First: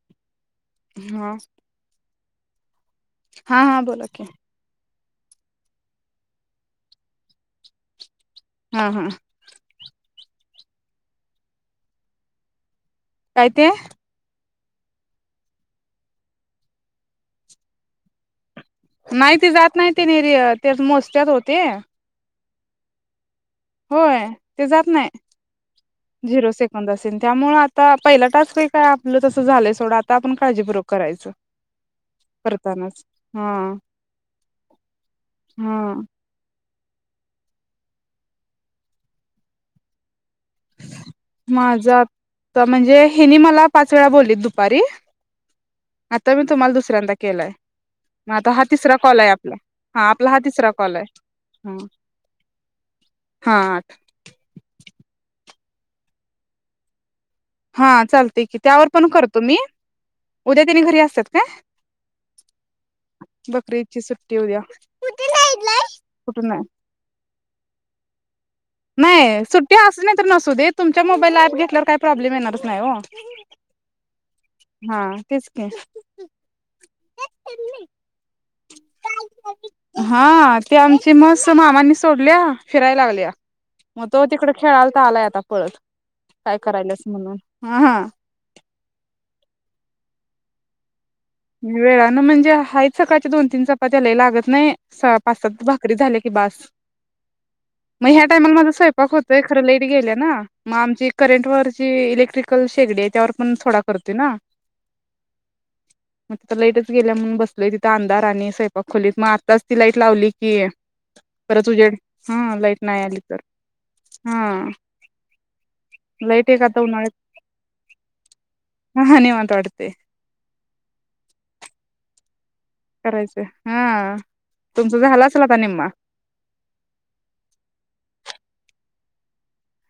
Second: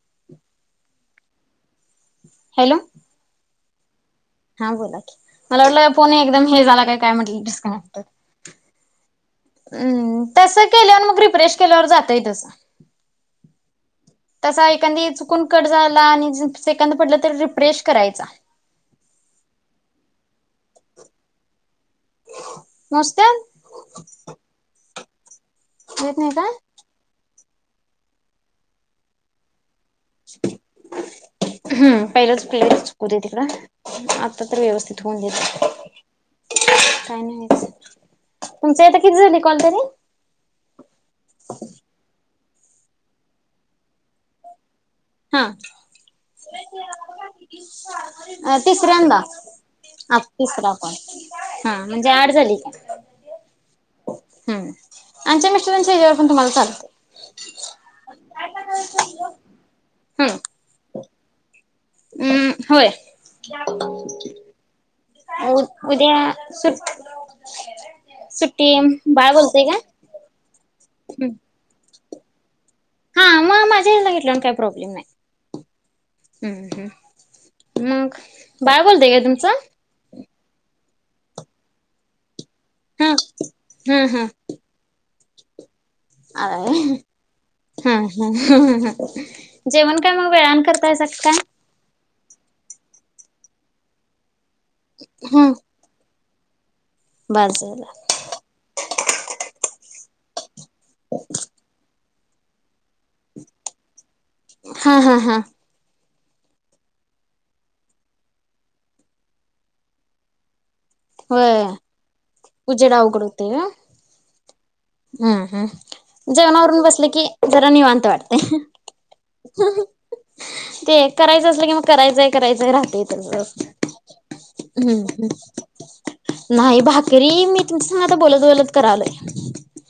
[unintelligible] हा हॅलो हा हा, बोला की, हा बोला की, मला वाटलं फोन एकदम हे झाला का काय, म्हटलं डिस्कनेक्टेड हा हा हम्म तसं केल्यावर, मग रिफ्रेश केल्यावर, जातय तसं काय ते? तसा एखांदा चुकून कट झाला आणि सेकंद पडलं तर रिफ्रेश करायचा नाही ते जात नाही ते नरी ते मोजत्यात हो ते [unintelligible] मोजत्याल होय ते जात नाय येत नाही का झिरो सेकंद असेल त्यामुळ आता पहिला टास्क होइ काय आपलं तस झालंयच हूं पहिलंच फेरीत करतानाच चुकूदे तिकड हा आता तर व्यवस्थित होऊन दे हा काय नाहीच, तुमच आता किती झाली कॉल तरी? माझ आता म्हणजे हेनी मला पाच वेळा बोललेत दुपारी हं आता मी तुम्हाला दुसऱ्यांदा केलाय मग आता अ हा तिसरा तिसऱ्यांदा कॉल आहे आपला हा आपला तिसरा कॉल आहे ह म्हणजे आठ झाली की हा हा हं आमच्या मिस रांच्या ह्याज्यावर तुम्हाला चालतय. हा चालतय की त्यावर पण करतो मी उद्या त्यानी घरी असतात काय? ऊं होय. बकरी ईदची सुट्टी उद्या उ उद्या कुठून नाही सु सूट सुट बाळ नाही बोलतय सुट्टी का? असुदे नाहीतर नस सुदेत तुमच्या मोबाईला ऍप घेतल्यावर काय प्रॉबलेम येणार. हा मग माझ्या ह्याला घेतल्याने काही प्रॉब्लेम हा तेच नाही की हम्म हम्म मग बाळा बोलतय काय तुमचं? हा, ते आमची म्हस मामांनी सोडल्या फिराया हा लागल्या. हा म हा. तो तिकडं खेळालता आलाय आता पळत. हा काय करायलाच म्हणून हा जेवण काय मग? वयान करता सा वेळा म म्हजे हाय सकाळच्या दोन-तीन चपात्या लई लागत नाही सहा, पाच, हम्म सात भाकरी झाले कि बास बर झालं मग ह्या टायमाला माझ स्वयंपाक होतय फार लेट गेल्या ना मग आमची करेंट वरची इलेक ट्रीकल शेगडी आहे त्यावर पण थोडा करत हा हा हा. मग तर लाईटच गेल्या म्हणून बसलय तिथ अंधार आणि स्वयपाक खोलीत मग आत्ताच ती लाईट लावली की होय, परत उजेड हा लाईट उजडा नाही आली अवघड तर होते हा हम्म हम्म लाईट एक आता जेवणावरून बसले उन्हाळ्यात कि जरा निवांत वाटते. हा निवांत वाटते ते करायंच असलं कि मग करायचं आहे. करायचं आहे ह तुमचा झाला हम्म असेल आता नेम नाही भाकरी मी तुमचासन आता बोलत बोलत करालोय.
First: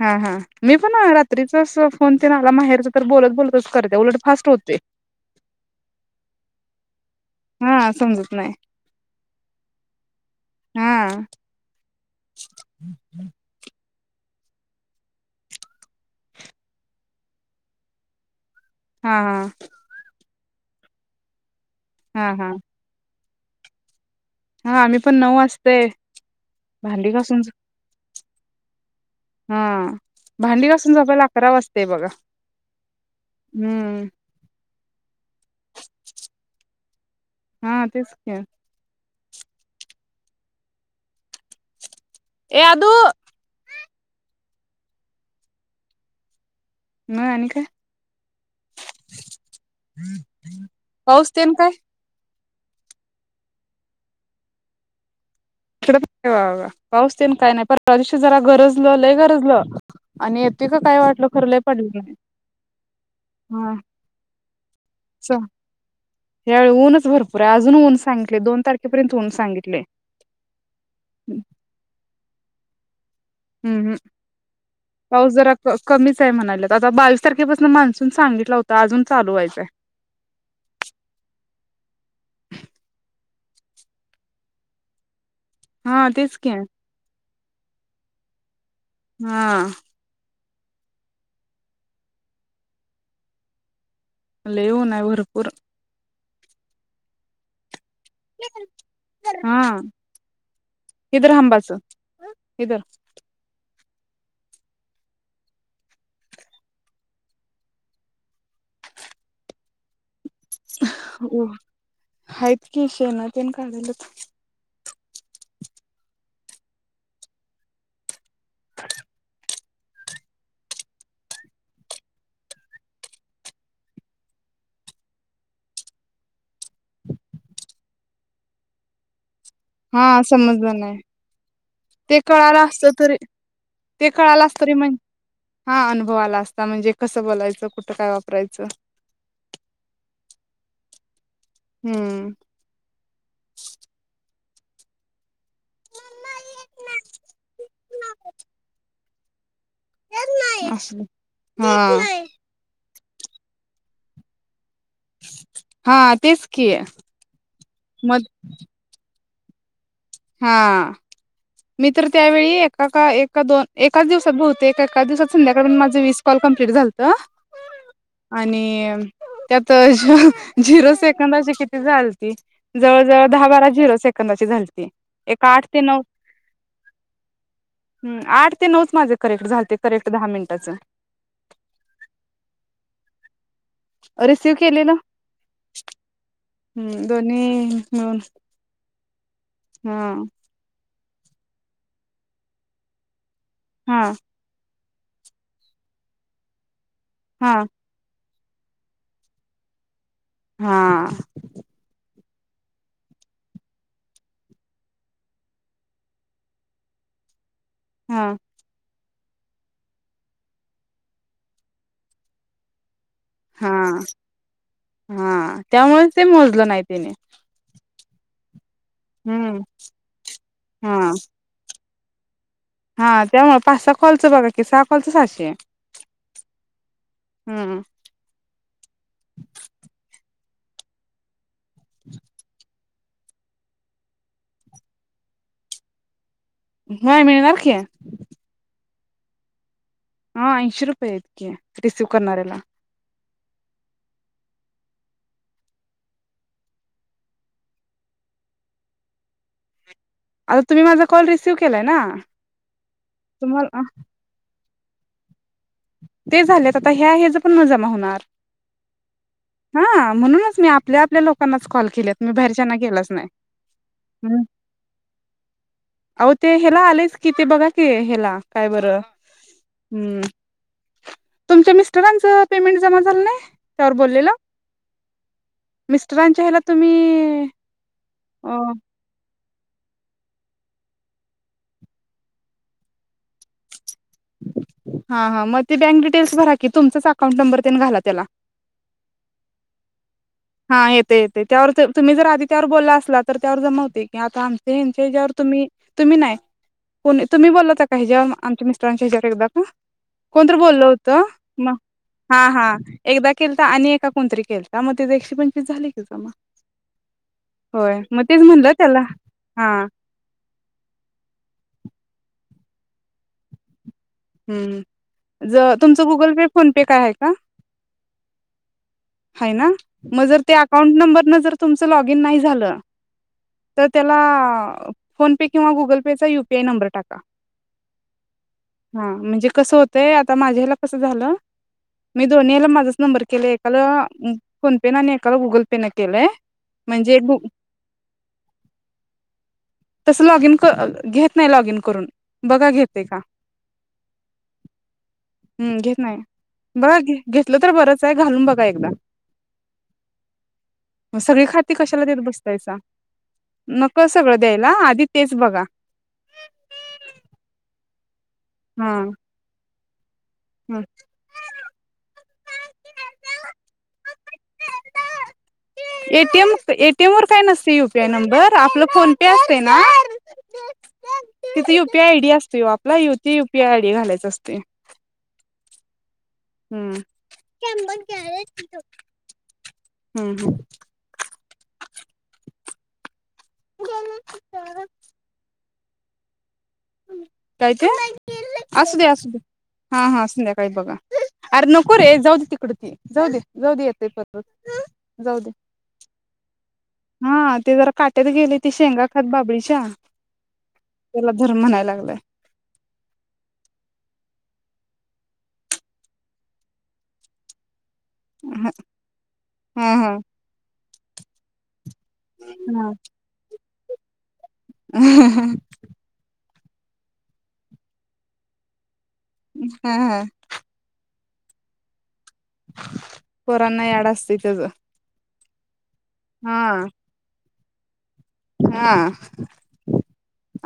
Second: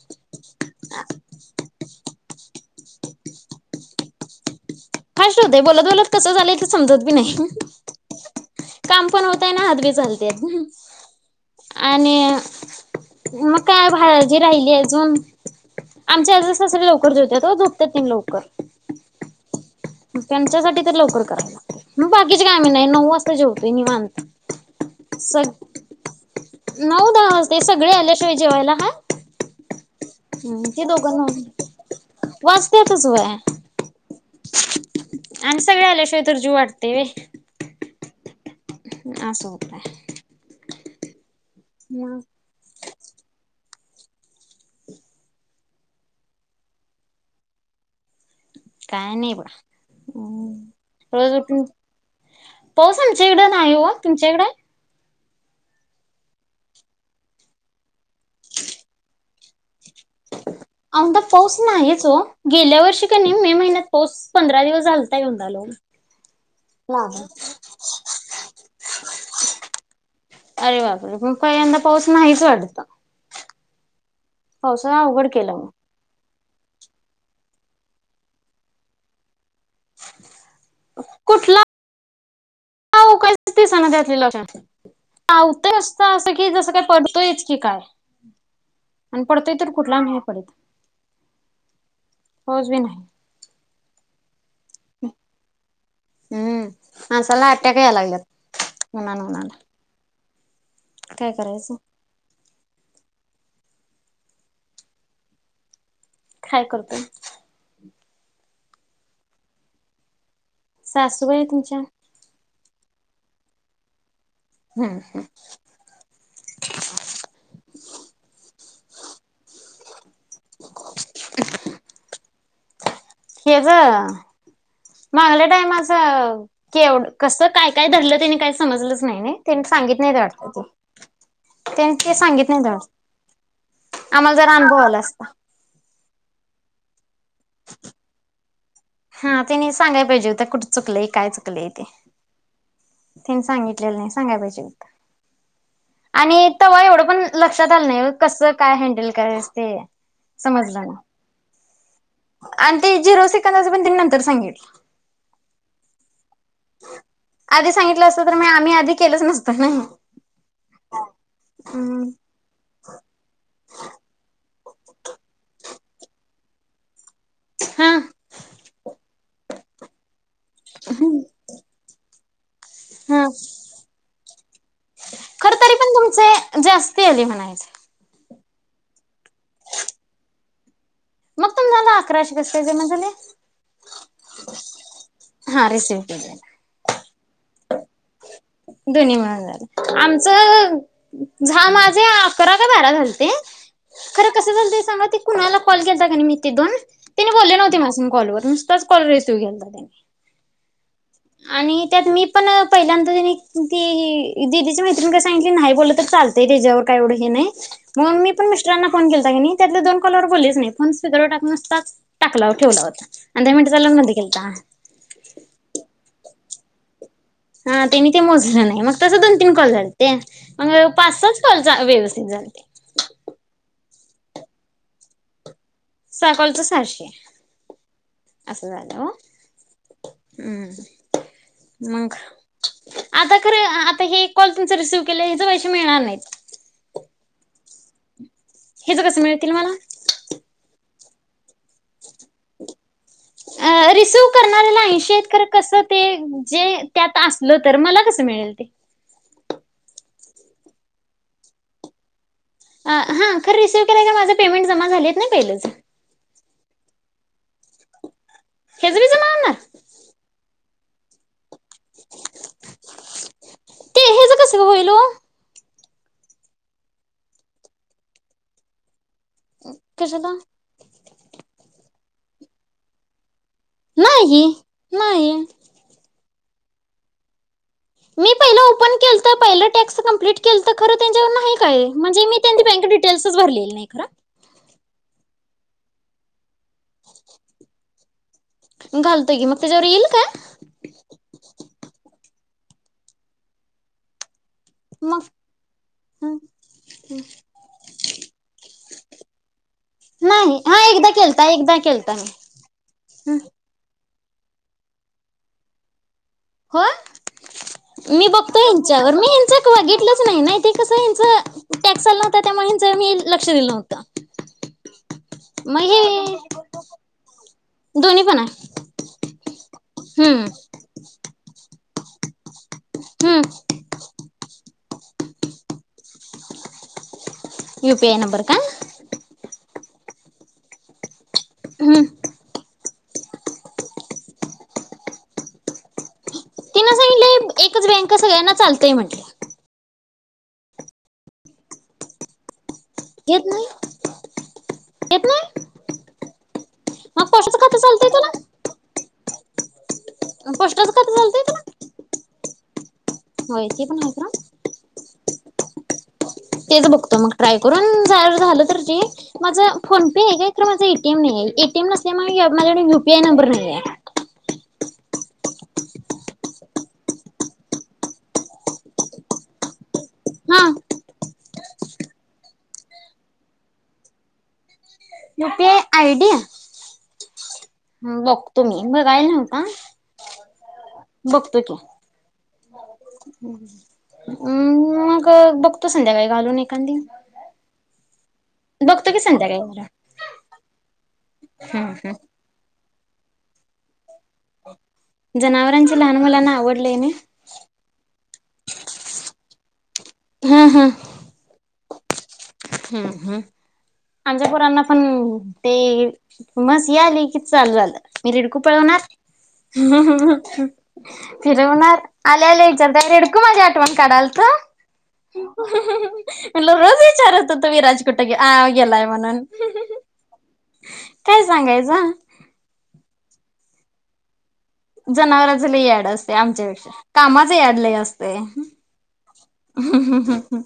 हा हा मी पण रात्रीचाच फोन ते नाला माहेरच तर बोलत-बोलतच करते उलट फास्ट होते. फास्ट होतय बोलत-बोलत कसं झालंय ते समजत बी नाही, हा समजत नाही काम पण होतय ना हात बी चालत्यात हा आणि मग काय भाजी राहिली अजून, आमचे आजल सासरे लवकर जेवत्यात हो झोपत्यात तेन लवकर. हा हा त्यांच्यासाठी तर लवकर करायाला हा बाकीचे हा काम नाही नऊ वाज तर जेवतोय निवांत. हा आम्ही पण नऊ सग वाजतय भांडी घासून चोय जेवायला हां. हां. हम्म, ते दोघं न वाचत्यातच वय हम्म आणि सगळे आल्याशिवाय तरी जीव वाटतय व्हय [inaudible] आस होतय मग ए आदु ह आणि काय काय नाही ब हम्म पाऊस रोज तेन उठून काय पाऊस आमच्याकडं नाही हो तुमच्याइकड इकडे पाऊसतेन काय नाही परिशी जरा गरजलं लय गरजलं आणि येते का काय आमदा वाटल खर पाऊस लंय पडलं नाहीच नाही हो गेल्या वर्षी का नाही मे हा महिन्यात पाऊस पंधरा दिवस झालता च येऊन आलो ह्यावेळी ऊनच नाही भरपूर आहे अजून ऊन सांगितले दोन तारखेपर्यंत ऊन सांगितले. अरे बापरे मग पहील्यांदा पाऊस नाहीच वाटत. हम्म हम्. पावसाला अवघड पाऊस केलं जरा मग क कमी चार म्हणालं आता बावीस तारखेपासून मान्सून सांगितला होता अजून चालू व्हायंय. कुठला तू काच दिसना त्यात लिलेल काय. आवतं हा असं असं तेच की जसं काय पडतोयच. काय? आणि हा पडतोय तर कुठला, नाही पडत. पाऊस बी नाही. लाई ऊन नाही भरपूर हम्म आ सला अट्याक लागल्यात उनानं उन्हानं. इदर हंबास इदर काय करतोय. सासूबाई तुमच्या किशेन ते काढल्यात. हम्म हम्म [inaudible] [inaudible] हेज मगल्या टायमाच एवढ कस काय काय धरलं त्यानी काही समजलंच नाही नाही. त्यांनी सांगित हा नाही वाटतं समजलं ते नाही त्यानी ते सांगित नाही कळाला वाटतं असत तरी ते आम्हाला कळाला अस जरा तरी अनुभव म्हण आला असता हा अनुभ होवाला असता म्हणजे कसं बोलायचं कुठं काय वापरायचं. हा त्यांनी सांगाय पाहिजे होत कुठं चुकलंय काय चुक लय ते हम्म तशी सांगितले नाही सांगा आणि तव्हा एवढं पण लक्षात आलं नाही कस काय हँडल करा ते समजल अस नाही. हा अन ते जीरोजे एकंदाच पण तेनी नंतर सांगितल. हा तेच की आधी सांगितलं असत तर मग आम्ही आधी केलंच नस त ना हा मी तर त्यावेळी एका का एका दोन एकाच दिवसात बहुतेक एका दिवसात संध्याकाळी माझं वीस कॉल कम्प्लिट झालतं. हा आणि त्यात झिरो सेकंदाचे किती झाल ते. जवळजवळ दहा बारा झिरो सेक - कोणाची झाालती खरतरी पण तुमचे जास्ती आले म्हणायचे? आठ ते नऊच माझे करेक्ट झालते करेक्ट दहा मिनिटाचं. मग तुम्हाला अकराशे जमा झाले? रिसिव्ह केलेलं हा रिसीव्ह केले. दोनी मिळून दोन्ही मिळून झालं हा आमचं- झा माझे अकरा का बारा झालते. हा खर कसं झालतीस सांगा ती कुणाला कॉल केलता कणी मी ते दोन तिन हा बोली नव्हती माझ्या संग कॉलवर. नुसताच कॉल रिसिव्ह घ्यायचा त्यांनी हा आणि त्यात मी पण पहिल्या त्यांनी ती दिदीच्या मैत्रिणीकडे सांगितली नाही बोललं तर चालतंय त्याच्यावर काय एवढं हे नाही मग हा मी पण मिस्टरांना. फोन केलता कणी त्यातले दोन कॉलवर बोललेच नाही फोन स्पीकरवर टाक नुसताच टाकला ठेवला होता. अर्धे मिनट हा झाल्यावर बंद केेलता हा त्यामुळेच ते मोजलं नाही तिने- त्यांनी ते मोजलं नाही मग - तस दोन तीन हम्म कॉल झालते ग हा पाच स कॉलचा व्यव [unintelligible] हा त्यामुळं पाच सहा कॉलच बघा की सहा कॉलच सहाशे सहा कॉलच सहाशे हम्म असं झालं हो! हम्म मग आता खरं आता हे कॉल तुमच रिसीव्ह केलं हेच पैसे मिळणार नाहीत. हा मिळणार की हे तर कसं मिळतील मला? हा ऐशी रुपये आहेत. रिसिव्ह करणाऱ्याला. रिसिव्ह करण्याला ऐंशी आहेत खर कस ते जे त्यात असल तर मला कस मिळल ते. आता तुम्ही माझा कॉल रिसिव्ह केलाय ना? हा खर तुम्हाला रिसिव्ह केलाय का माझे पेमें जमा झाली नाही पहिलेच. ते झालेत आता ह्या ह्याच पण माझ जमा होणार. हेच बी जमा होणार हा म्हणूनच मी आप आप आपल्या लो कॉल के म बाहेरच्या गेलाच नाही. ते हेच कसं होईल ओ अह ते हेला आलेच कि ते बघा की हेला काय बरं. कस हम्म ना तुमच्या मिस्टरांच पेमेंट जमा झालं नाही. त्यावर बोललेलं नाहीे नाही आहे. चला तुम्ही मी अ पहिलं ओपन खेलत पहिलं टॅक्स कंप्लीट केल तर खरं त्यांच्यावर नाही काय म्हणजे मी त्यांची बँक डिटेल्सच भरलेली नाही. हा हा मग ते बँक डिटेल्स भरा कि तुमचाच अकाउंट नंबर त्याने घाला त्याला घालतोय गी मग त्याच्यावर येईल काय. हा येते येते त्यावर तुम्ही जर आधी त्यावर बोलला असला तर त्यावर जमवते की आता आम मग ज्यावर तुम्ही तुम्ही नाही कोणी तुम्ही बोललाता काही जेवर आमच्या टांच हजार एक ब कोणत नाही हा बोलल होत एकदा केलता म एकदा केलता मी हा हा एकदा केल तर आणि एका कोणतरी ते एकशे पंचवीस झाले की जमा. हो होय मग मी तेच बघतो म्हणलं त्याला हच्यावर मी हच हा वाघितलंच नाही नाही ते कस हच टॅक्स चाला नव्हता त्यामुळे मी लक्ष दिलं नवतं त अ त तुमचा गुगल पे फोनेपे काय आहे का? दोन्ही पण आहे हम्म लॉग इन नाही झालं. हम्म तर त्याला फोन पे किंवा गुगल पे चा यूपीआय नंबर टाका. युपीए नंबर का हा म्हणजे कसं होतंय आता माझ्याला कसं झालं. हम्म मी दोनी नेल माझ नंबर केले एकाला फोन पे न आणि एकाला गुगल पे न केलंय तिन म्हणजे गु सांगितलं एकच बँका सगळ्यांना चालतय म्हंटले तसं लॉग इन घेत नाही लॉग इन करून बघा घेत ते का घेत नाही घेत नाही हम्म घेत नाही बघ मग पोशाचं घेतलं तर खातं बरंच आहे घालून बघा एकदा पष्टात खात चालतेय तेला. पैसा नकळ सगळं द्यायला आधी तेच बघा. तेच बघतो मग ट्राय करून जर झालं तर हा जी माझं फोन पे हे खरं ह माझं एटीएम नाही एटीएम नस माझ्याकडे युपीआय नंबर नाही आहे. एटीएम एटीएम वर काय नसते युपीआय नंबर आपला फोन पे असत ना. हा तिथे युपीआय आय डी असते आपला यती युपीआय आयडी घालायच असते. ते आयडी. हम्म ह बघतो मी बघायला नव्हता. हम्म हम् बघतो की. [unintelligible] म् मग ब त संध्याकाळी घालुन हे. काय ते? असू बघतो दे्या की असू दे संध्याकाळी जरा हा हा असू हा हा संद्याकाळी बघा अरे हम्म नको रे हम्म जाऊ दे तिकड ते. जाऊ दे जाऊ दे येतेय जाऊ दे जनावरांची लहान मुलांना आवडलंय ना. हा ते जरा काट्यात गेले त शेंगा खत बाबळीच्या, हा त्याला म्हणाय लागलंय. हम् ह आमच्या पोरांना पण ते म्हस याली की चालू झालं. मी रिडकू हा पळवणार हा हा फिरवणार आले आले विचारत रिडकू माझ्या ठवण काडाल ह ह हा हॅलो रोजविचार तात विराजकुट्ट ग ह आ गेलाय म्हणून. हा हा ते सांगायचं. पोरांना याड असते तेज. जनावराचं लई याड. असत्यय आमच्यापेक्षा कामात [unintelligible] याड लयी असते. हा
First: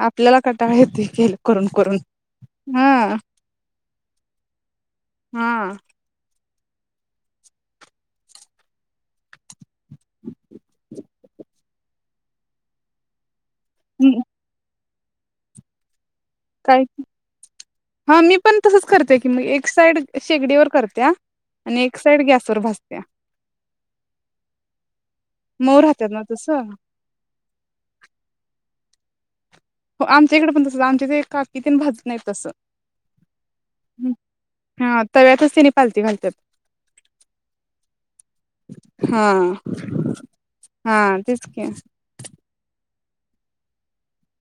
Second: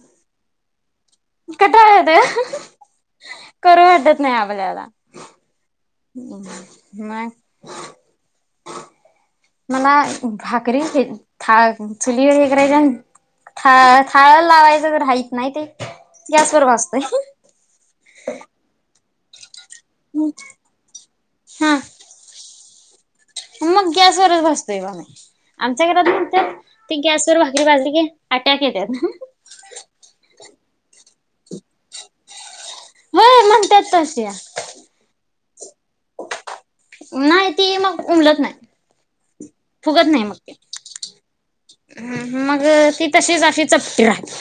आपल्याला क टाळ येतय. कटाळ येतोय, हा करू नाय आपल्याला हा. मग, मला भाकरी हे था चुलीवर हे करायच्या थाळ थाळ लावाय च राहित नाही ते, गॅसवर काय, भाजतंय हा मी पण तसच करतोय. की मग एक एक साईड शेगडी वर करत्या, हा आणि एक साईड गॅस वर भाज त्या. मग गॅसवरच भासतोय बा मी, मऊ आमच्याकडे राहत्यात ना म्हणतात तसं ती गॅसवर भाकरी भाजली की आट्याक येतात. हो आमच्या इकडे पण तसंच, आमच्या इथ काकी तेन भाजत नाही तसं. होय म्हणतात तशा हा तव्यातच तेनी पालती घालत्यात. नाही ती मग उमलत हा नाही. फुगत नाही मग ते हा तेच की मग ती तसेच अशी चपट राहती.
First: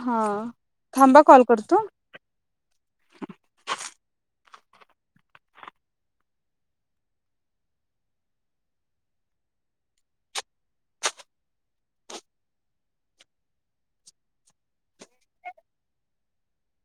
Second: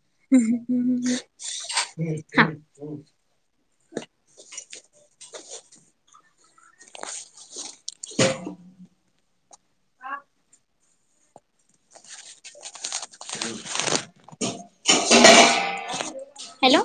हा ह् थांबा कॉल करतो ह् [inaudible] [inaudible] [unintelligible] हॅलो.